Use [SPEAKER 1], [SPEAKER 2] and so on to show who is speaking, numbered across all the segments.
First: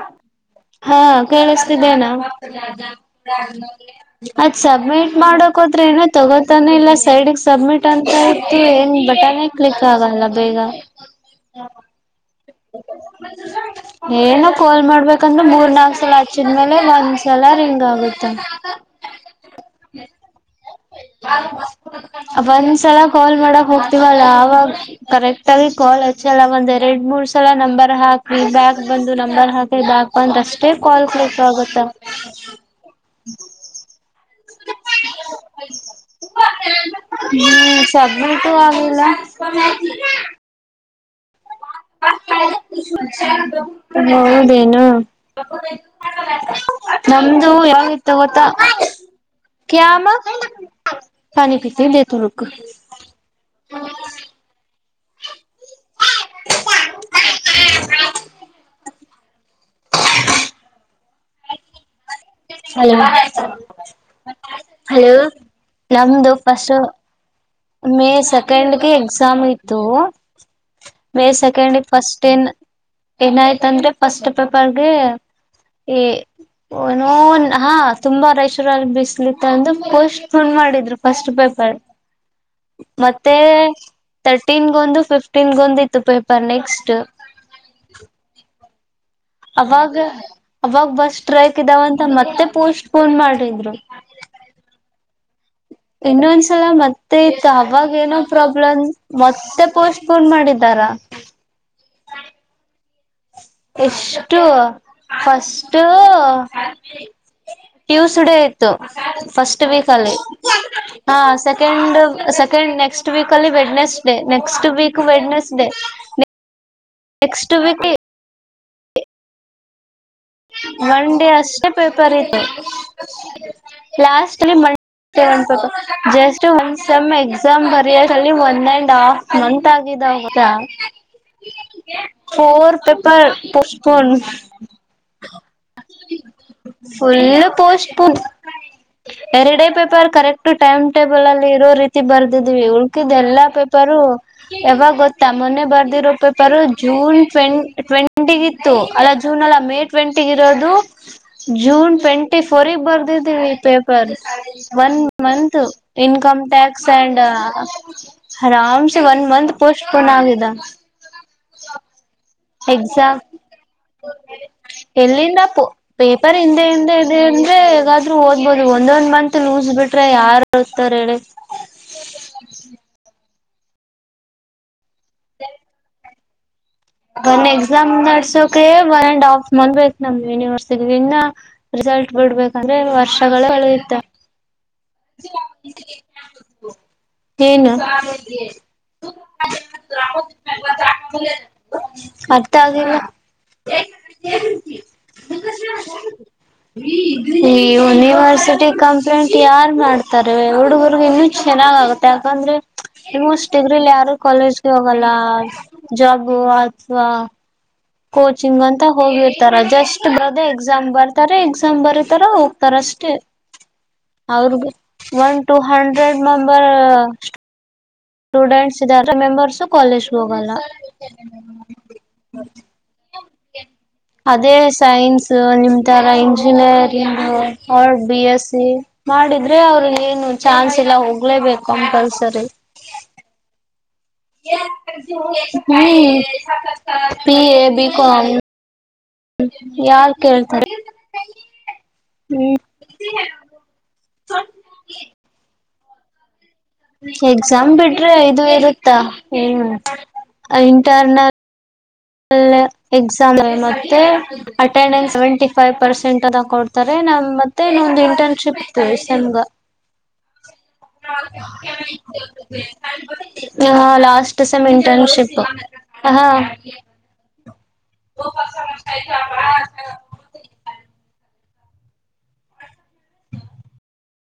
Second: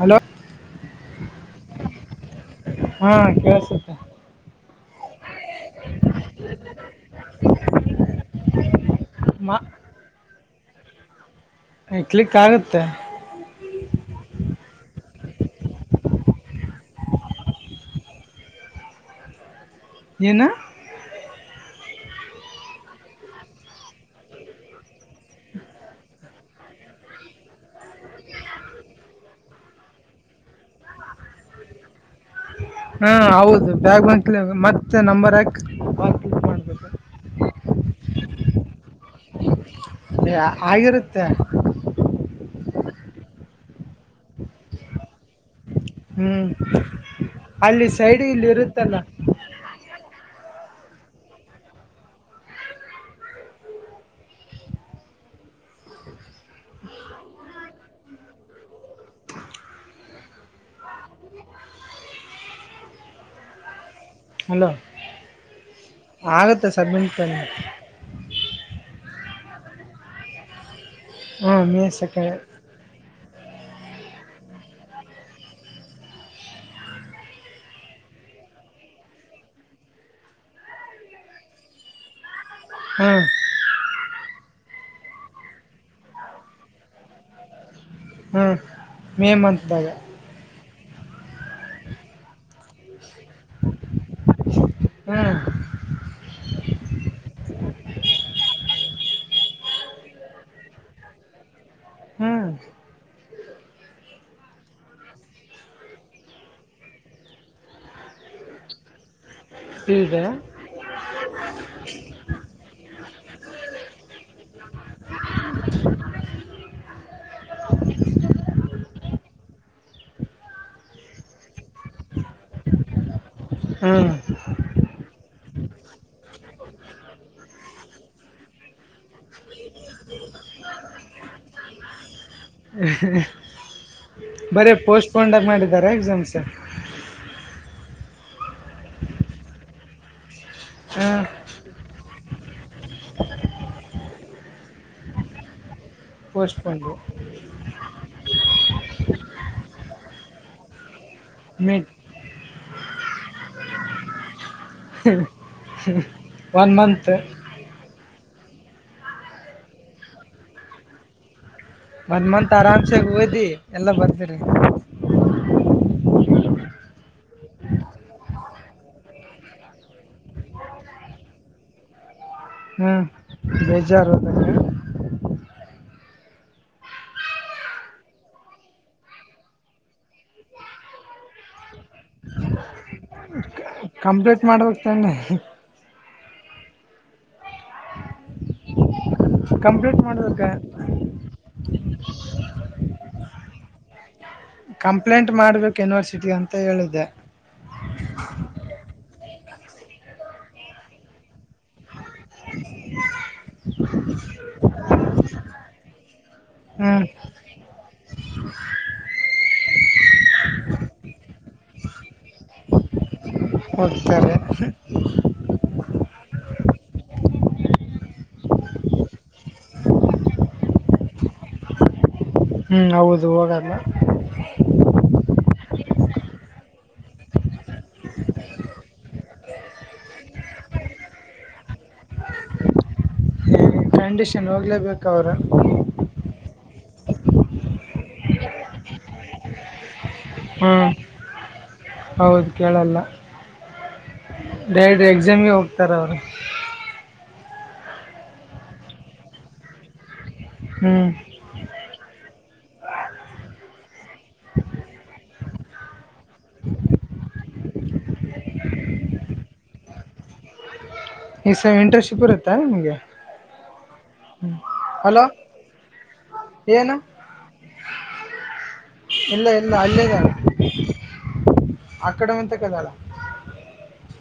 [SPEAKER 1] hello
[SPEAKER 2] ಹಾ ಕೇಳಿಸತಿದ್ದೇನಾ
[SPEAKER 1] ಹಾ ಕೇಳಸುತ್ತೆ
[SPEAKER 2] ಅತ್ ಸಬ್ಮಿಟ್ ಮಾಡಕ್ ಹೋದ್ರೆ ಏನ ತಗೋತಾನ ಇಲ್ಲ ಸೈಡ್ ಸಬ್ಮಿಟ್ ಅಂತ ಇತ್ತು ಏನ್ ಬಟನ್
[SPEAKER 1] ಮ
[SPEAKER 2] ಕ್ಲಿಕ್ ಆಗಲ್ಲ ಬೇಗ
[SPEAKER 1] ಕ್ಲಿಕ್ ಆಗುತ್ತೆ
[SPEAKER 2] [unintelligible] ಏನ ಕಾಲ್ ಮಾಡ ನೋ್ಬೇಕಂದ್ರೆ ಮೂರ್ ನಾಲ್ಕ ಸಲ ಹಚ್ಚಿದ್ಮೇಲೆ ಒಂದ್ಸಲ ರಿಂಗ್ ಆಗುತ್ತೆ
[SPEAKER 1] ಏನು
[SPEAKER 2] [inaudible] ಒಂದ್ಸಲ ಕಾಲ್ ಮಾಡಕ್ ಹೋಗ್ತಿವಲ್ಲ ಅವವಾಗ ಕರೆಕ್ಟ್ ಆಗ ಕಾಲ್ ಹಚ್ಚಲ್ಲ ಒಂದ್ ಎರಡ್ ಮೂರ್ ಸಲ ನಂಬರ್ ಹಾಕಿ ಬ್ಯಾಕ್ ಬಂದು ನಂಬರ್ ಹಾಕಿ ಬ್ಯಾಕ್ ಬಂದ ಅಷ್ಟೇ ಕಾಲ್ ಕ್ಲಿಕ್ ಆಗುತ್ತೆ
[SPEAKER 1] ಹಾ ಹೌದು ಬೇಗ ಬಂದ ಮತ್ತೆ ನಂಬರ್ ಹಾಕ ಮಾಡ್ಬೇಕ
[SPEAKER 2] ಮತ್ತು ಆಗ್ಲಿಲ್ಲ
[SPEAKER 1] ಅ ಆಗಿರುತ್ತೆ
[SPEAKER 2] ಹೌದೇನು
[SPEAKER 1] ಹ್ಮ್
[SPEAKER 2] [unintelligible] ನಮ್ದು
[SPEAKER 1] ಅಲ್ಲಿ
[SPEAKER 2] ಯಾವತ್ತ
[SPEAKER 1] ಸೈಡ್
[SPEAKER 2] ಗೊತ್ತ
[SPEAKER 1] ಇಲ್ಲಿ ಇರುತ್ತಲ್ಲ
[SPEAKER 2] ಕ್ಯಾಮ ಪಾನೀ ಪೀತಿ ಲೇತಿ ರುಕ್ [unintelligible] [unintelligible] ಹ ಹಲೋ ನಮ್ದು
[SPEAKER 1] ಆಗುತ್ತೆ
[SPEAKER 2] ಫಸ್ಟ್
[SPEAKER 1] ಸಬ್ಮಿಟ್ ಹ್ಞೂ
[SPEAKER 2] ಮೇ ಸೆಕೆಂಡ್ಗೆ ಎಕ್ಸಾಮ್ ಇತ್ತು ಮೇ ಸೆಕೆಂಡ್
[SPEAKER 1] ಮೇ ಸೆಕೆಂಡ್
[SPEAKER 2] ಫಸ್ಟ್ನ್ ಏನಾಯ್ತ ಅಂದ್ರೆ ಫಸ್ಟ್ ಪೇಪರ್ಗೆ ಈ ನೋ ಹಾ ತುಂಬಾ ರೈಷರಲ್ಲಿ ಬಿಸ್ಲಿತ್ತ ಅಂದು ಪೋಸ್ಟ್ ಪೋನ್ ಮಾಡಿದ್ರು ಫಸ್ಟ್ ಪೇಪರ್
[SPEAKER 1] ಹ್ಞೂ
[SPEAKER 2] ಮತ್ತೆ ತರ್ಟೀನ್ ದು ಫಿಫ್ಟೀನ್ ಒಂದ ಇತ್ತು ಪೇಪರ್ ನೆಕ್ಸ್ಟ್
[SPEAKER 1] ಹ್ಮ ಮೇ ಮಂಥ್ ಗ
[SPEAKER 2] ಅವಾಗ ಅವಾಗ ಬಸ್ ಟ್ರೈಕ್ ಇದಾವಂತ ಮತ್ತೆ ಪೋಸ್ಟ್ ಫೋನ್ ಮಾಡ್ರಿದ್ರು
[SPEAKER 1] ಹ್ಞೂ
[SPEAKER 2] [inaudible] ಇನ್ನೊಂದ್ಸಲ ಮತ್ತೆ ಮತ್ತೆ ಆಯ್ತ ಅವಾಗ ಏನೋ ಪ್ರಾಬ್ಲಮ್ ಮತ್ತೆ ಪೋಸ್ಟ್ ಪೋನ್ ಮಾಡಿದ್ದಾರ
[SPEAKER 1] ಹ್ಮ್
[SPEAKER 2] ಎಷ್ಟು [unintelligible] ಫಸ್ು ಟ್ಯೂಸ್ಡೇ ಆಯತು ಫಸ್ಟ್ ವೀಕ್ ಅಲ್ಲಿ
[SPEAKER 1] ಈಗ
[SPEAKER 2] ಹ ಸೆಕೆಂಡ್ ಸೆಕೆಂಡ್ ನೆಕ್ಸ್ಟ್ ವೀಕ್ ಅಲ್ಲಿ ವೆಡ್ನೆಸ್ ಡೇ ನಕ್ next week Wednesday next week one day ಅಷ್ಟೆ ಪೇಪರ್ ಇತ್ತು
[SPEAKER 1] ಹ್ಞೂ
[SPEAKER 2] ಲಾಸ್ಟ್ಲ್ಲಿ ಮಂ ಜಸ್ಟ್ ಒಂದ ಸಮ್ ಎಕ್ಸಾಮ್ ಬರದಲ್ಲಿ ಒಂದ ಅಂಡ್ ಹಾಫ್ ಮಂತ್ ಗೊತ್ತಾಗಿದ್ದೋಗದಾ ಫೋರ್ ಪೇಪರ್ ಪಸ್ಪನ್
[SPEAKER 1] ಕಂಡಕ್ಟ್ ಮಾಡಿದ್ದಾರೆ ಎಕ್ಸಾಮ್ಸ
[SPEAKER 2] ಫುಲ್ ಎರಡೇ ಪೇಪರ್ ಕರೆಕ್ಟ್ ಟೈಮ್
[SPEAKER 1] ಹಾಂ
[SPEAKER 2] ಟೇಬಲ್ ಅಲ್ಲಿ ಇರೋ ರೀತಿ ಬರ್ದಿದ್ವಿ ಉಳ್ಕಿದ ಎಲ್ಲಾ ಪೇಪರು ಯಾವಾಗ ಗೊತ್ತಾ ಮೊನ್ನೆ ಬರ್ ರೂಪಾಯಿ ಪರ
[SPEAKER 1] ಪೋಸ್ಟ್ಪೋಂಡು
[SPEAKER 2] ಜೂನ್ ಟ್ ಟ್ವೆಂಟಿ ಇತ್ತು ಅಲ್ಲ ಜೂನ್ ಅಲ್ಲ ಮೇ ಟ್ವೆಂಟಿ ಇರೋದು
[SPEAKER 1] ಮೀಟ್
[SPEAKER 2] ಜೂನ್ ಟ್ವೆಂಟಿ ಫೋರ್ಗೆ ಬರ್ದಿದ್ದೀವಿ paper one month income
[SPEAKER 1] one
[SPEAKER 2] tax
[SPEAKER 1] month
[SPEAKER 2] and ಆರಾಮ ಸ ವನ್ ಮಂತ್ ಪೋಸ್ಟ್ ಫೋನ್ ನಿದ್ದ
[SPEAKER 1] ಒಂದ್ ಮಂತ್ ಆರಾಮ್ಸೆ ಹೋದಿ ಎಲ್ಲ ಬರ್ತರಿ
[SPEAKER 2] ಎಲ್ಲಿಂದ ಪೇಪರ್ ಹಿಂದೆ ಹಿಂದೆ ಇದೆ ಅಂದ್ರೆ ಹೇಗಾದ್ರೂ ಓದ್ಬಹುದು ಒಂದೊಂದ್ ಮಂತ್ ಲೂಸ್ ಬಿಟ್ಟ ಟ್ರ ಯಾರ ಇತಾರ ಹೇಳಿ
[SPEAKER 1] ಹ್ಮ್ ಬೇಜಾರದ
[SPEAKER 2] ಹ ಒ ಎಕ್ಸಾಮ್ ನಡೆಸೋಕೆ ಒನ್ ಅಂಡ್ ಹಾಫ್ ಮ ಬಯತ ನಮ ಯನಿವರ್ಸಿಟಿ ಲ್ ಬಿಡ್ಬೇಕಂದ್ರೆ ವರ್ಷಗಳ ಒಳಗತೆ
[SPEAKER 1] ಕಂಪ್ಲೀಟ್ ಮಾಡ್ಬೇಕ್ ತಾನೆ
[SPEAKER 2] ತೀನ್
[SPEAKER 1] ಕಂಪ್ಲೀಟ್ ಮಾಡದಕ್ಕೆ
[SPEAKER 2] ಬರ್ತಾವದಿಲ್ಲ
[SPEAKER 1] ಕಂಪ್ಲೇಂಟ್ ಮಾಡ್ಬೇಕು ಯೂನಿವರ್ಸಿಟಿ ಅಂತ ಹೇಳಿದ್ದೆ
[SPEAKER 2] ಈ ಯುನಿವರ್ಸಿಟಿ ಕಮ ಟ್ ಯಾರ ಮಾಡ್ತಾರೆ ಹುಡುಗರ್ಗ ಇನ್ನುೂ ಚೆನ್ನಾಗಗುತ್ತೆ ಯಾಕಂದ್ರೆ ಇಸ್ ಡಿಗ್ರಿಲಿ ಯಾರು ಕಾಲೇಜ್ಗೆ ಹೋಗಲ್ಲ ಜಾಬ್
[SPEAKER 1] ಹ್ಮ್
[SPEAKER 2] ಅಥವಾ ಕೋಚಿಂಗ್ ಅಂತ ಹೋಗಿರ್ತಾರ ಜಸ್ಟ್ ಬರ್ದೆ ಎಕ್ಸಾಮ್ ಬರ್ತಾರೆ ಎಕ್ಸಾಮ್ ಬರತಾರ ಹೋಗ್ತಾರ ಅಷ್ಟೆ
[SPEAKER 1] ಹೋಗ್ತಾರೆ
[SPEAKER 2] ಅವ್ರಗ one two hundred member students ಇದ ಮೆಂಬರ್ಸು ಕಾಲೇಜ್ ಹೋಗಲ್ಲ
[SPEAKER 1] ಹ್ಮ್ ಹೌದು ಹೋಗಲ್ಲ
[SPEAKER 2] ಅದೇ ಸೈನ್ಸ್ ನಿಮ ರ ಇಂಜಿನಿಯರಿಂಗ್ ಅವ ಬಿ ಎಸ್ ಸಿ ಮಾಡಿದ್ರೆ ಅವ್ರ ಏನು ಚಾನ್ಸ್ ಇ ಎಲ್ಲ ಹೋಗ್ಲೇಬೇಕು ಕಂಪಲ್ಸರಿ
[SPEAKER 1] ಕಂಡೀಷನ್ ಹೋಗ್ಲೇಬೇಕು ಅವರು
[SPEAKER 2] ಹ್ಮ ಪಿ ಎ ಬಿಕಮ ಯಾರ
[SPEAKER 1] ಹ್ಮ್ ಹೌದು
[SPEAKER 2] ಹ್ಮ್
[SPEAKER 1] ಕೇಳಲ್ಲ ತರೋ ರ
[SPEAKER 2] ಎಕ್ಸಾಮ್ ಬಿಟ್ರೆ ಇಐದು ಇರುತ್ತಾ ಹ
[SPEAKER 1] ಹ್ಮ್
[SPEAKER 2] ಇಂಟರ್ನಲ್ ಹ್ಮ ಎಕ್ಸಾಮ್ ಮತ್ತೆ ಅಟೆಂಡನ್ಸ್ ಸೆವೆಂಟಿ ಫೈವ್ ಪರ್ಸೆಂಟ್ ಅದ ಕೊಡ್ತಾರೆ ನ ಮತ್ತೆ ಒಂದು ಇಂಟರ್ನ್ಶಿಪ್ ಸಮಂಗ
[SPEAKER 1] ಈ ಸಮ್ ಇಂಟರ್ನ್ಶಿಪ್ ಇರುತ್ತಾ ನಿಮ್ಗೆ
[SPEAKER 2] ಹಾ ಲಾಸ್ಟ್ ಸಮ
[SPEAKER 1] ಹಲೋ
[SPEAKER 2] ಇಂಟರ್ನ್ಶಿಪ್ ಹ
[SPEAKER 1] ಏನು
[SPEAKER 2] ಕ
[SPEAKER 1] ಇಲ್ಲ ಇಲ್ಲ ಅಲ್ಲೇ ಇದಾಳ ಆ ಕಡೆ ಮಂತ ಕದಾಳ
[SPEAKER 2] [inaudible]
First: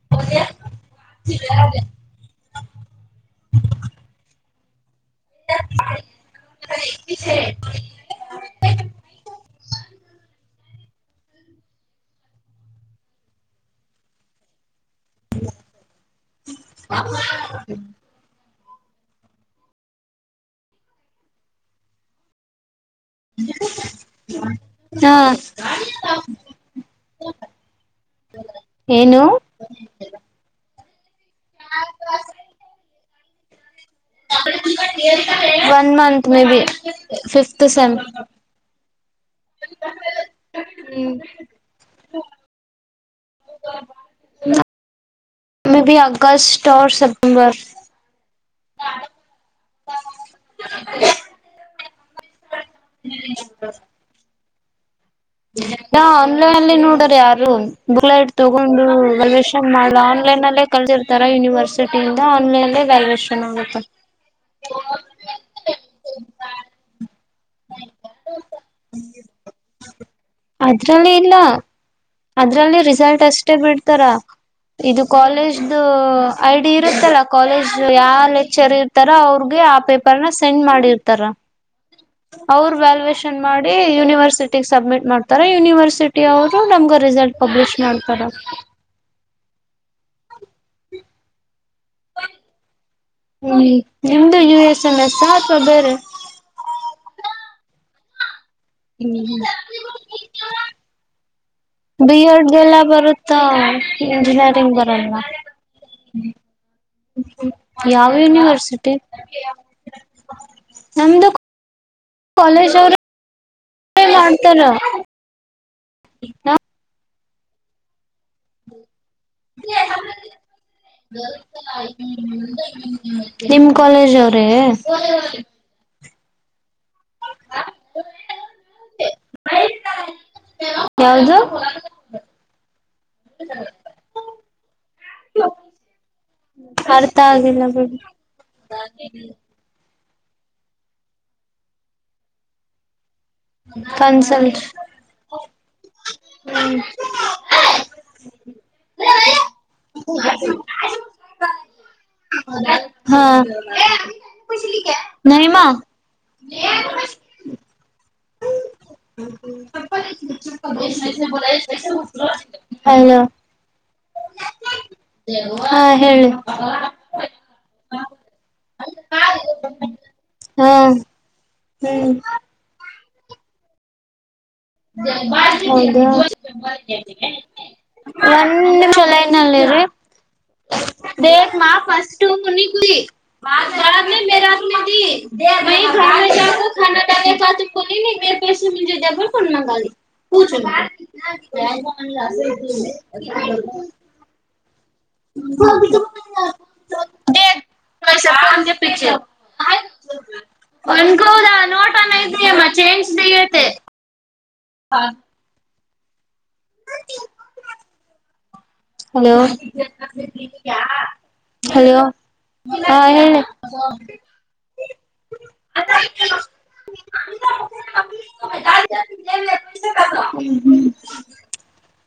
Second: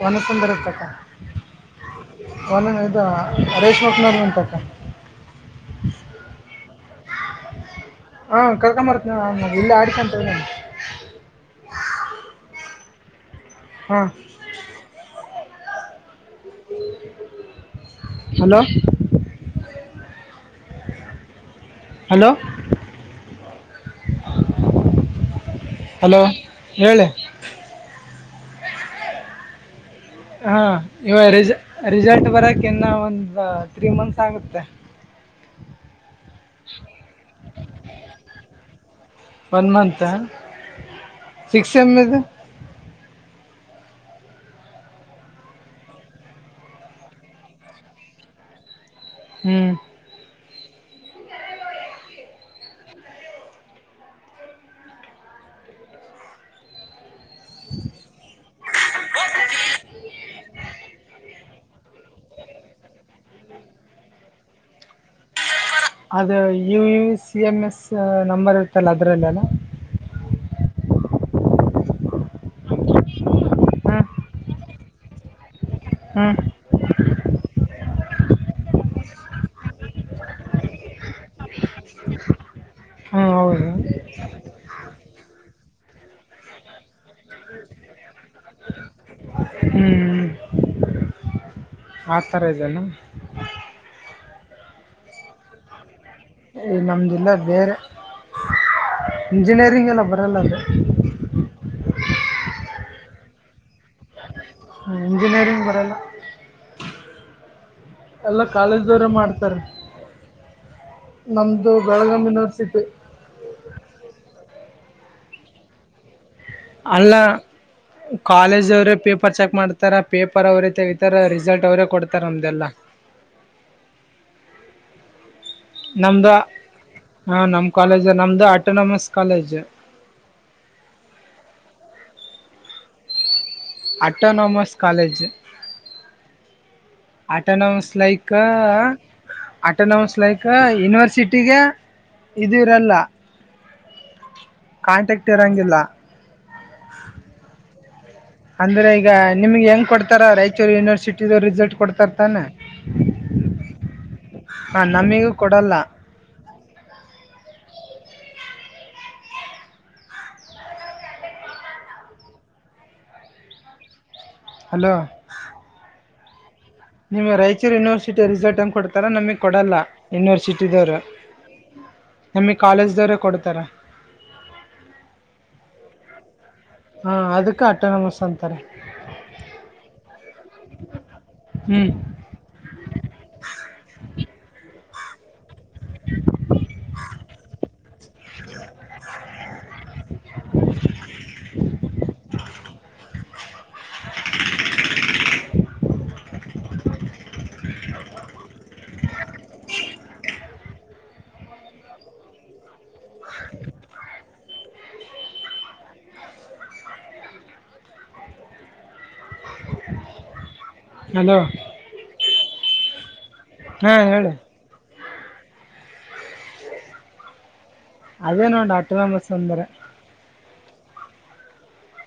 [SPEAKER 1] ಹೊ ಪೊ [unintelligible] ರ ಟಟ ಒ ಇ ರೇಶ್ಮಾಕ್ನ ಉಂಟಕ್ಕ
[SPEAKER 2] [inaudible]
[SPEAKER 1] ಹಾ ಕರ್ಕೊಂಬರ್ತನ ಇಲ್ಲಿ ಆಡಿಕಂತ ಹಾ
[SPEAKER 2] [inaudible]
[SPEAKER 1] ಹಲೋ ಹಲೋ
[SPEAKER 2] ಹಾ
[SPEAKER 1] ಹಲೋ ಹೇಳಿ
[SPEAKER 2] ಏನು
[SPEAKER 1] ಇವ ರಿಸಲ್ಟ್ ಬರಕ ಇನ್ನು ಒಂದು ತ್ರೀ ಮಂತ್ಸ್ ಆಗುತ್ತೆ
[SPEAKER 2] ಒನ್ ಮಂತ್ ಮ B fifth sem
[SPEAKER 1] one month six ಎಮ ಇದು
[SPEAKER 2] [inaudible] ಮೆ ಬಿ ಅಗಸ್ತ ಸೇಪ್ಟ್ ಬರ್
[SPEAKER 1] ಹ್ಮ್
[SPEAKER 2] [inaudible] ಹ್ಮ ನಾ ಆನ್ಲೈನ್ ಅಲ್ಲಿ ನೋಡ್ರ ಯಾರು ಬುಕ್ಲ ಇಟ್ ತಗೊಂಡು ವಲ್ಷನ್ ಮಾಡ ಆನ್ ಆನ್ಲೈನ್ಲ್ಲೇ ಕಲ್ಸಿರ್ತಾರ ಯೂನಿವರ್ಸಿಟಿಂದು ದ ಆನ್ಲೈನ್ಲ್ಲೇ ವ್ಯಾಲ್ಯೇಷನ್ ಆಗುತ್ತೆ ಹ
[SPEAKER 1] ಅದು U U C M S number ಇರ್ತಲ್ಲ ಅದರಲ್ಲೆಲ್ಲ
[SPEAKER 2] ಅದ್ರಲ್ಲಿ ಇಲ್ಲ ಅದ್ರಲ್ಲಿ ರಿಸಲ್ಟ್ ಅಷ್ಟೇ ಬಿಡ್ತಾರ
[SPEAKER 1] ಹಾಂ
[SPEAKER 2] ಇದು ಕಾಲೇಜ್ ಇದು
[SPEAKER 1] ಹ್ಞೂ
[SPEAKER 2] ಐಡಿ ಇರುತ್ತಲ್ಲ ಕಾಲೇಜ್ ಯಾವ ಲೆಕ್ಚರ್ ಇರ್ತಾರ ಅವ್ರಗೆ ಆ ಪೇಪರ್ನ ಸೆಂಡ್ ಮಾಡಿರ್ತಾರ ಅವರು
[SPEAKER 1] ಹ್ಞೂ
[SPEAKER 2] ವ್ಯಾಲ್ಯಯೇಷನ್
[SPEAKER 1] ಹೌದು
[SPEAKER 2] ಮಾಡಿ ಯೂನಿವರ್ಸಿಟಿ ಸಬ್ಮಿಟ್ ಮಾಡ್ತಾರ ಯುನಿವರ್ಸಿಟಿ ಅವರು ನಮಗ ರರಿಸಲ್ಟಾ ಪಬ್ಬಲಿಶ ಮಾಡ
[SPEAKER 1] ಹ್ಞೂ ಆ ತರ ಇದನೆ
[SPEAKER 2] ಹ್ಮ್ ನಿಮ್ದು ಯು ಎಸ್ ಎಂದ ಸಾಪ ಬೇರೆ
[SPEAKER 1] ಈ ನಮ್ದಿಲ್ಲ ಬೇರೆ
[SPEAKER 2] ಹ್ಮ್
[SPEAKER 1] ಇಂಜಿನಿಯರಿಂಗ್ ಎಲ್ಲ ಬರಲ್ಲ ಅದು
[SPEAKER 2] ಬಿ ಎಡ್ ಲ್ಲ ಬರುತ್ತ ಇಂಜಿನಿಯರಿಂಗ್ ಬರಲ್ಲ
[SPEAKER 1] ಇಂಜಿನಿಯರಿಂಗ್ ಬರಲ್ಲ
[SPEAKER 2] ಯಾವ
[SPEAKER 1] ಎಲ್ಲ
[SPEAKER 2] ಯುನಿವರ್ಸಿಟಿ
[SPEAKER 1] ಕಾಲೇಜ್ದವ್ರೆ ಮಾಡ್ತಾರೆ
[SPEAKER 2] ನಮ್ದು
[SPEAKER 1] ಬೆಳಗುಮ್
[SPEAKER 2] ಕಾಲೇಜ್
[SPEAKER 1] ಯನಿವರ್ಸಿಟಿ
[SPEAKER 2] ಅವ್ರ ಹಾ
[SPEAKER 1] ಅಲ್ಲ ಕಾಲೇಜ ಅವರೇ ಪೇಪರ್ ಚೆಕ್ ಮಾಡ್ತಾರೆ ಪೇಪರ್ ಅವರೇ ತೆಗತಾರೆ ರಿಸಲ್ಟ್ ಅವರೇ ಕೊಡ್ತಾರೆ ನಮ್ದಲ್ಲ
[SPEAKER 2] ನಿಮ ಕಾಲೇಜ್ ಅವ್ರ
[SPEAKER 1] ನಮ್ದ ಹಾ ನಮ್ ಕಾಲೇಜ್ ನಮ್ದು ಆಟೋನಮಸ್ ಕಾಲೇಜ್
[SPEAKER 2] ಯವುದು
[SPEAKER 1] ಆಟೋನೊಮಸ್ ಕಾಲೇಜ್
[SPEAKER 2] ಅರ್ಥ ಆಗಿಲ್ಲ
[SPEAKER 1] ಅಟನಮಸ್
[SPEAKER 2] ಬಿಡಿ
[SPEAKER 1] ಲೈಕ್ ಅಟನಸ್ ಲೈಕ್ ಯೂನಿವರ್ಸಿಟಿಗೆ ಇದು ಇರಲ್ಲ
[SPEAKER 2] ಕನ್ಸಲ್ಟ್
[SPEAKER 1] ಕಾಂಟ್ಯಾಕ್ಟ್ ಇರಂಗಿಲ್ಲ ಅಂದ್ರೆ ಈಗ ನಿಮ್ಗೆ ಹೆಂಗ್ ಕೊಡ್ತಾರ ರಾಯಚೂರು ಯೂನಿವರ್ಸಿಟಿದ ರಿಸಲ್ಟ್ ಕೊಡ್ತಾರ ತಾನ
[SPEAKER 2] ಹ ನಯಮಾ
[SPEAKER 1] ಕೊಡಲ್ಲ
[SPEAKER 2] ಹ್ಮ ಹ ಹಾ ಹೇಳಿ
[SPEAKER 1] ನಿಮ್ ರಾಯಚೂರು ಯನಿವರ್ಸಿಟಿ ರಿಸರ್ಟ್ ಎಂಗ್ ಗ್ ಕೊಡ್ತಾರ ನಮಗ್ ಕೊಡಲ್ಲ
[SPEAKER 2] ಹಾ
[SPEAKER 1] ಯೂನಿವರ್ಸಿಟಿದವರು
[SPEAKER 2] ಹ್ಮ್
[SPEAKER 1] ನಮಗ್ ಕಾಲೇಜ ದವ್ರೆ ಕೊಡ್ತಾರ
[SPEAKER 2] ಹೌದು
[SPEAKER 1] ಹಾ ಅದಕ್ಕೆ ಅ
[SPEAKER 2] ಒಂದಲೈನಲ್ಲಿರಿ ದ ಮಾ
[SPEAKER 1] ಹ್ಞೂ
[SPEAKER 2] ಮಫಸ್ಟ ಮುಿ ಕು ಮಾ ಯ ಮೇ ಹ [unintelligible] ಕೊ ಬೇರೆ ಪಸೆ ಮುೆ [unintelligible] [unintelligible]
[SPEAKER 1] [inaudible]
[SPEAKER 2] [unintelligible] ಪಶೆ ಪಿಚ ಅನ್ಕೋದ ನೋಟನ್ ಐತಿ ಅಮ್ಮ ಚೇಂಜ್ ಹಾ ಹಲೋ
[SPEAKER 1] ಹಲೋ
[SPEAKER 2] ಹಲೋ ಹಾ ಹೇಳಿ
[SPEAKER 1] ಹಾಂ ಹೇಳಿ
[SPEAKER 2] ಅ
[SPEAKER 1] ಅದೇ ನೋಡ ಅಟಂಬ ಸುಂದರೆ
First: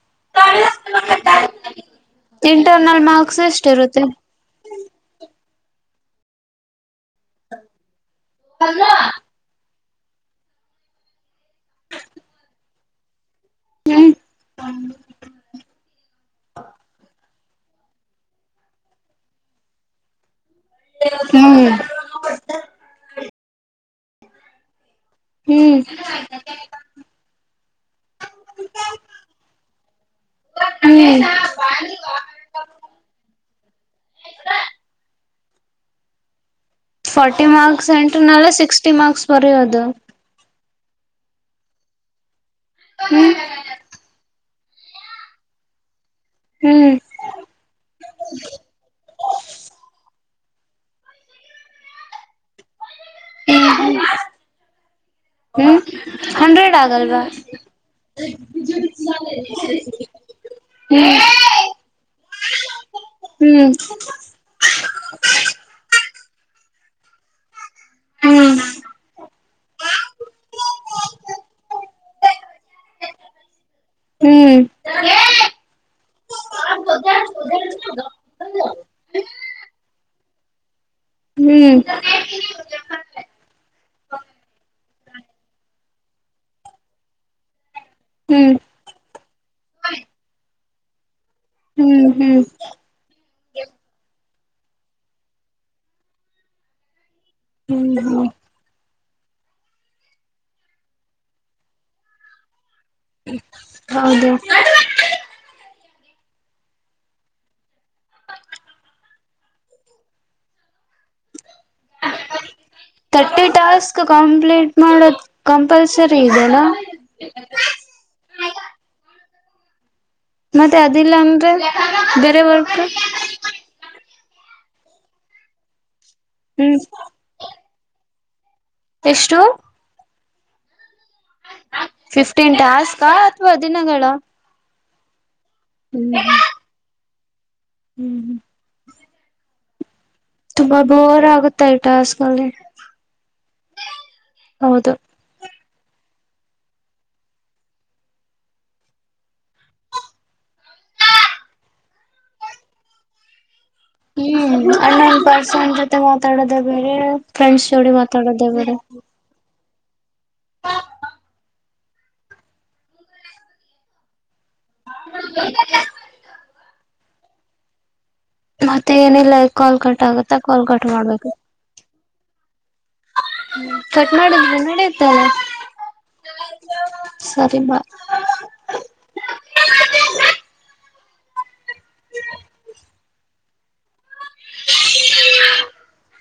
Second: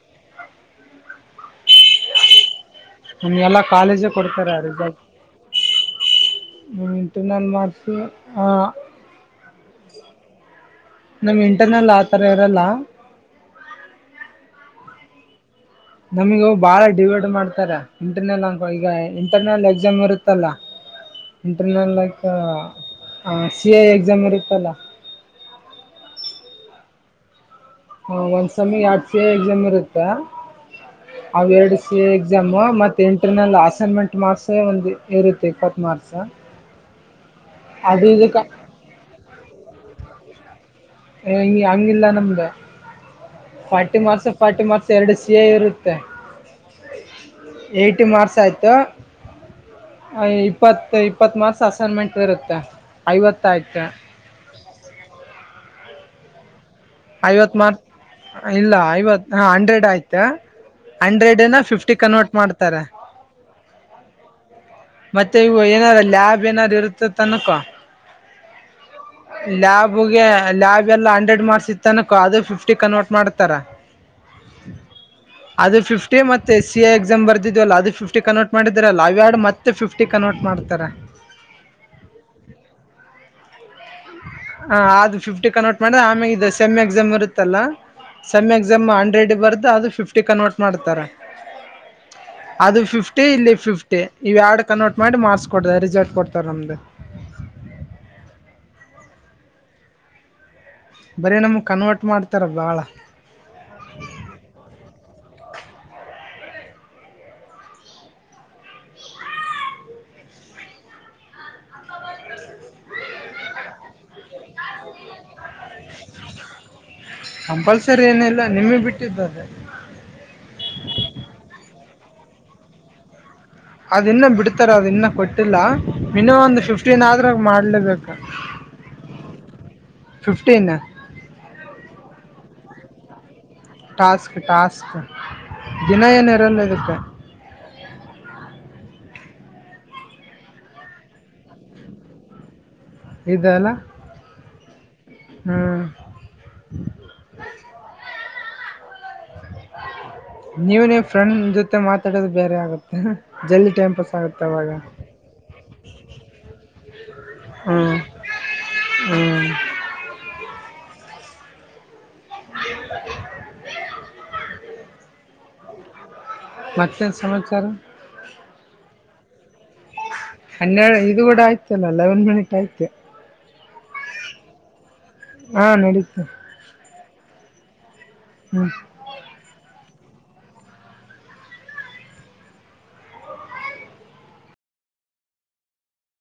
[SPEAKER 2] [inaudible] ಮಾರ್ಕ್ಸ್
[SPEAKER 1] ನಮ್ಗೆ ಎಲ್ಲಾ
[SPEAKER 2] ಎಷ್ಟ ಇರುತ್ತೆ
[SPEAKER 1] ಕಾಲೇಜು ಕೊಡ್ತಾರ ರಲ್ಟ್ ಇಂಟರ್ನಲ್ ಮಾರ್ಕ್ಡ್ ಆ ನಮ್ ಇಂಟರ್ನಲ್ ಆತರ ಯಾರಲ್ಲ
[SPEAKER 2] ಹ್ಮ್
[SPEAKER 1] ನಮಗ ಬಾಳ ಡಿವೈಡ್ ಮಾಡ್ತಾರೆ ಇಂಟರ್ನಲ್ ಅಕ ಈಗ ಇಂಟರ್ನಲ್ ಎಕ್ಸಾಮ್ ಇರುತ್ತೆ
[SPEAKER 2] ಹ್ಮ್
[SPEAKER 1] ಇಂಟರ್ನಲ್ ಲೈಕ್ ಸಿ ಎ ಎಕ್ಸಾಮ್ರ್ ಇತ್ತಲ್ಲ
[SPEAKER 2] ಹ್ಮ್
[SPEAKER 1] ಹಾ ಒಂದ್ಸಯ ಎರ ಡ್ ಸಿ ಎ ಎಕ್ಸಾಮ್ ಇರುತ್ತಾ
[SPEAKER 2] ಹ್ಮ್
[SPEAKER 1] ಅವ ಎರಡು ಸಿ ಎ ಎಕ್ಸಾಮ್ ಮತ್ತೆ ಎಂಟ್ರ ನಲ್ಲಿ ಅಸೈನ್ಮೆಂಟ್ ಮಾರ್ಕ್ಸ್ ಒಂದ ಇರುತ್ತ ತೇಕತ್ತು ಮಾರಸ
[SPEAKER 2] ಫಾರ್ಟಿ ಮಾರ್ಕ್ಸ್ ಎಂಟ್ರನಲ್ಲ ಸಿಕ್ಸ್ಟಿ ಮಾರ್ಕ್ಸ್ ಬರ ಅದು
[SPEAKER 1] ಹಂಗಿಲ್ಲ ನಮ್ದ ಪಾ ರ್ಟಿ ಮಾಸ ಫಾರ್ಟಿ ಮಾರ್ ಎರಡು ಸಿ ಎ ಯ ಇರುತ್ತೆ
[SPEAKER 2] ಹ್ಮ್
[SPEAKER 1] ಏ್ಟ ಮಾರ್ಸ್ ಆಯ್ತು ಇಪ್ಪತ್ತು ಇಪ್ಪತ್ತು ಮಾರ್ಸ್ ಅಸೈನ್ಮೆಂಟ್ ಇರುತ್ತೆ ಐವತ್ತಾಯಕು
[SPEAKER 2] ಹ್ಮ್ ಹ್ಮ್ ಹಂಡ್ರೆಡ್ ಆಗ
[SPEAKER 1] ಐವತ್ ಮಾರ್ಕ್ ಇಲ್ಲ ಐವತ್ ಹಾ ಹಂಡ್ರೆಡ್ ಆಯ್ತಾ ಹಂಡ್ರೆಡ್ ಏನ ಫಿಫ್ಟಿ ಕನ್ವರ್ಟ್ ಮಾಡ್ತಾರೆ
[SPEAKER 2] ಹ್ಮ್
[SPEAKER 1] ಮತ್ತೆ ಇವು ಏನಾರ ಲ್ಯಾಬ್ ಏನಾರು ಇರುತ್ತ ತನಕ
[SPEAKER 2] ಹ್ಮ್
[SPEAKER 1] ಲ್ಯಾಬ್ ಗೆ ಲ್ಯಾಬ್ ಎಲ್ಲ ಹಂಡ್ರೆಡ್ ಮಾರ್ಕ್ಸ್ ಇತ್ತನಕ ಅದು ಫಿಫ್ಟಿ ಕನ್ವರ್ಟ್ ಮಾಡತಾರ
[SPEAKER 2] ಹ್ಮ್
[SPEAKER 1] ಅದು ಫಿಫ್ಟಿ ಮತ್ತೆ ಎಸ್ ಸಿ ಎ ಎಕ್ಸಾಮ್ ಬರೆದಿದವಲ್ಲ ಅದು ಫಿಫ್ಟಿ ಕನ್ವರ್ಟ್ ಮಾಡಿದ್ರಲ್ಲ ಅವಡು ಮತ್ತೆ ಫಿಫ್ಟಿ ಕನ್ರ್ಟ್ ಮಾಡ್ತಾರೆ
[SPEAKER 2] ಹ್ಮ್
[SPEAKER 1] ಆ, ಅದು ಫಿಫ್ಟಿ ಕನ್ವರ್ಟ್ ಮಾಡ ಆಮೇ ಇದು ಸೆಮ್ ಎಕ್ಸಾಮ್ ಬರುತ್ತಲ್ಲ ಸಮ್
[SPEAKER 2] ಹ್ಮ್
[SPEAKER 1] ಎಕ್ಸಾಮ್ ಅಂಡ್ರೆಡ್ ಬರ್ದು ಅದು ಫಿಫ್ಟಿ ಕನ್ವರ್ಟ್ ಮಾಡ್ತಾರ
[SPEAKER 2] ಹ್ಮ್ ಹ್ಮ್
[SPEAKER 1] ಅದು ಫಿಫ್ಟಿ ಇಲ್ಲಿ ಫಿಫ್ಟಿ ಇವು ಎರಡು ಕನ್ವೋರ್ಟ್ ಮಾಡಿ ಮಾರ್ಸ್ ಕೊಡತ ರಿಸಲ್ಟ್ ಕೊಡ್ತಾರೆ ನಮ್ದು
[SPEAKER 2] ಹ್ಮ್ ಹ್ಮ್
[SPEAKER 1] ಬರೇ ನಮಗ್ ಕನ್ವರ್ಟ್ ಮಾಡ್ತಾರ ಬಾಳ
[SPEAKER 2] ಹೌದು [inaudible] ರ್ಟಿ ಟಾಸ್ಕ್ ಕಂಪ್ಲೀಟ್ ಮಾಡೋದು ಕಂಪಲ್ಸರಿ ಇದದೆಣ
[SPEAKER 1] ಕಂಪಲ್ಸರಿ ಏನ ಇಲ್ಲ ನಿಮ್ಮೇ ಬಿಟ್ಟಿದ್ದದೆ
[SPEAKER 2] ಮತ್ತೆ ಅದಿಲ್ಲ ಅನ್ ಬೇರೆ ವರ್ಕ್
[SPEAKER 1] ಅದು ಇನ್ನ ಬಿಡ್ತಾರ ಅದು ಇನ್ನ ಕೊಟ್ಟಿಲ್ಲ ಮಿನಿಮಮ್ ಒಂದು
[SPEAKER 2] ಹ್ಮ್
[SPEAKER 1] ಫಿಫ್ಟೀನ್ ಆದ್ರ ಮಾಡ್ಲೇಬೇಕ
[SPEAKER 2] ಎಷ್ಟು
[SPEAKER 1] ಫಿಫ್ಟೀನ್
[SPEAKER 2] ಫಿಫ್ಟೀನ್ ಟಾಸ್ಕ್ ಅಥವಾ ದಿನಗಳ
[SPEAKER 1] ಟಾಸ್ಕ್ ಟಾಸ್ಕ್ ದಿನ ಏನರಲ್ಲ ಇದಗತ್ತೆ
[SPEAKER 2] ಹ್ಮ್ ಹ್ಮ್ ತುಂಬಾ ಬೋರ್ ಆಗುತ್ತ ಟಾ ಅಸ್ಕಲ್ಲಿ
[SPEAKER 1] ಇದೆಲ್ಲ
[SPEAKER 2] ಹೌದು
[SPEAKER 1] ಹಾ ನೀವ ನೀ ಫ್ರೆಂಡ್ ಜೊತೆ ಮಾತಾಡೋದು ಬೇರೆ ಆಗುತ್ತೆ ಜಲ್ಲಿ
[SPEAKER 2] ಹ್ಮ್ ಅಣ್ಣ ನ್ ಪರ್ಸನ್ಟ್ ಜೊತೆ ಮಾತಾಡೋದೇ ಬೇರೆ ಫ್ರೆಂಡ್ಸ್ ಜೋಡಿ
[SPEAKER 1] ಹ್ಮ್
[SPEAKER 2] ಮಾತಾಡೋದೇ ಬೇರೆ
[SPEAKER 1] ಹ್ಮ್ ಹ
[SPEAKER 2] [inaudible] [unintelligible]
[SPEAKER 1] ಮತ್ತೆ ಸಮಾಚಾರ
[SPEAKER 2] ಮತ್ತೆ ಏನಿಲ್ಲ ಕಾಲ್ ಕಟ್ ಆಗುತ್ತಾ ಕಾಲ್ ಕಟ್
[SPEAKER 1] ಹನ್ನೆರಡು ಇದು
[SPEAKER 2] ಮಾಡ್ಬೇಕು
[SPEAKER 1] ಕೂಡ [unintelligible]
[SPEAKER 2] ಕಟ್ನಾಡಿದ್ ನಡೆಯತಲ್ಲ
[SPEAKER 1] ಹಾಂ ನಡೀತು
[SPEAKER 2] ಸರಿಮ್ಮ
[SPEAKER 1] ಹ್ಮ್
[SPEAKER 2] [inaudible] [unintelligible] ಹ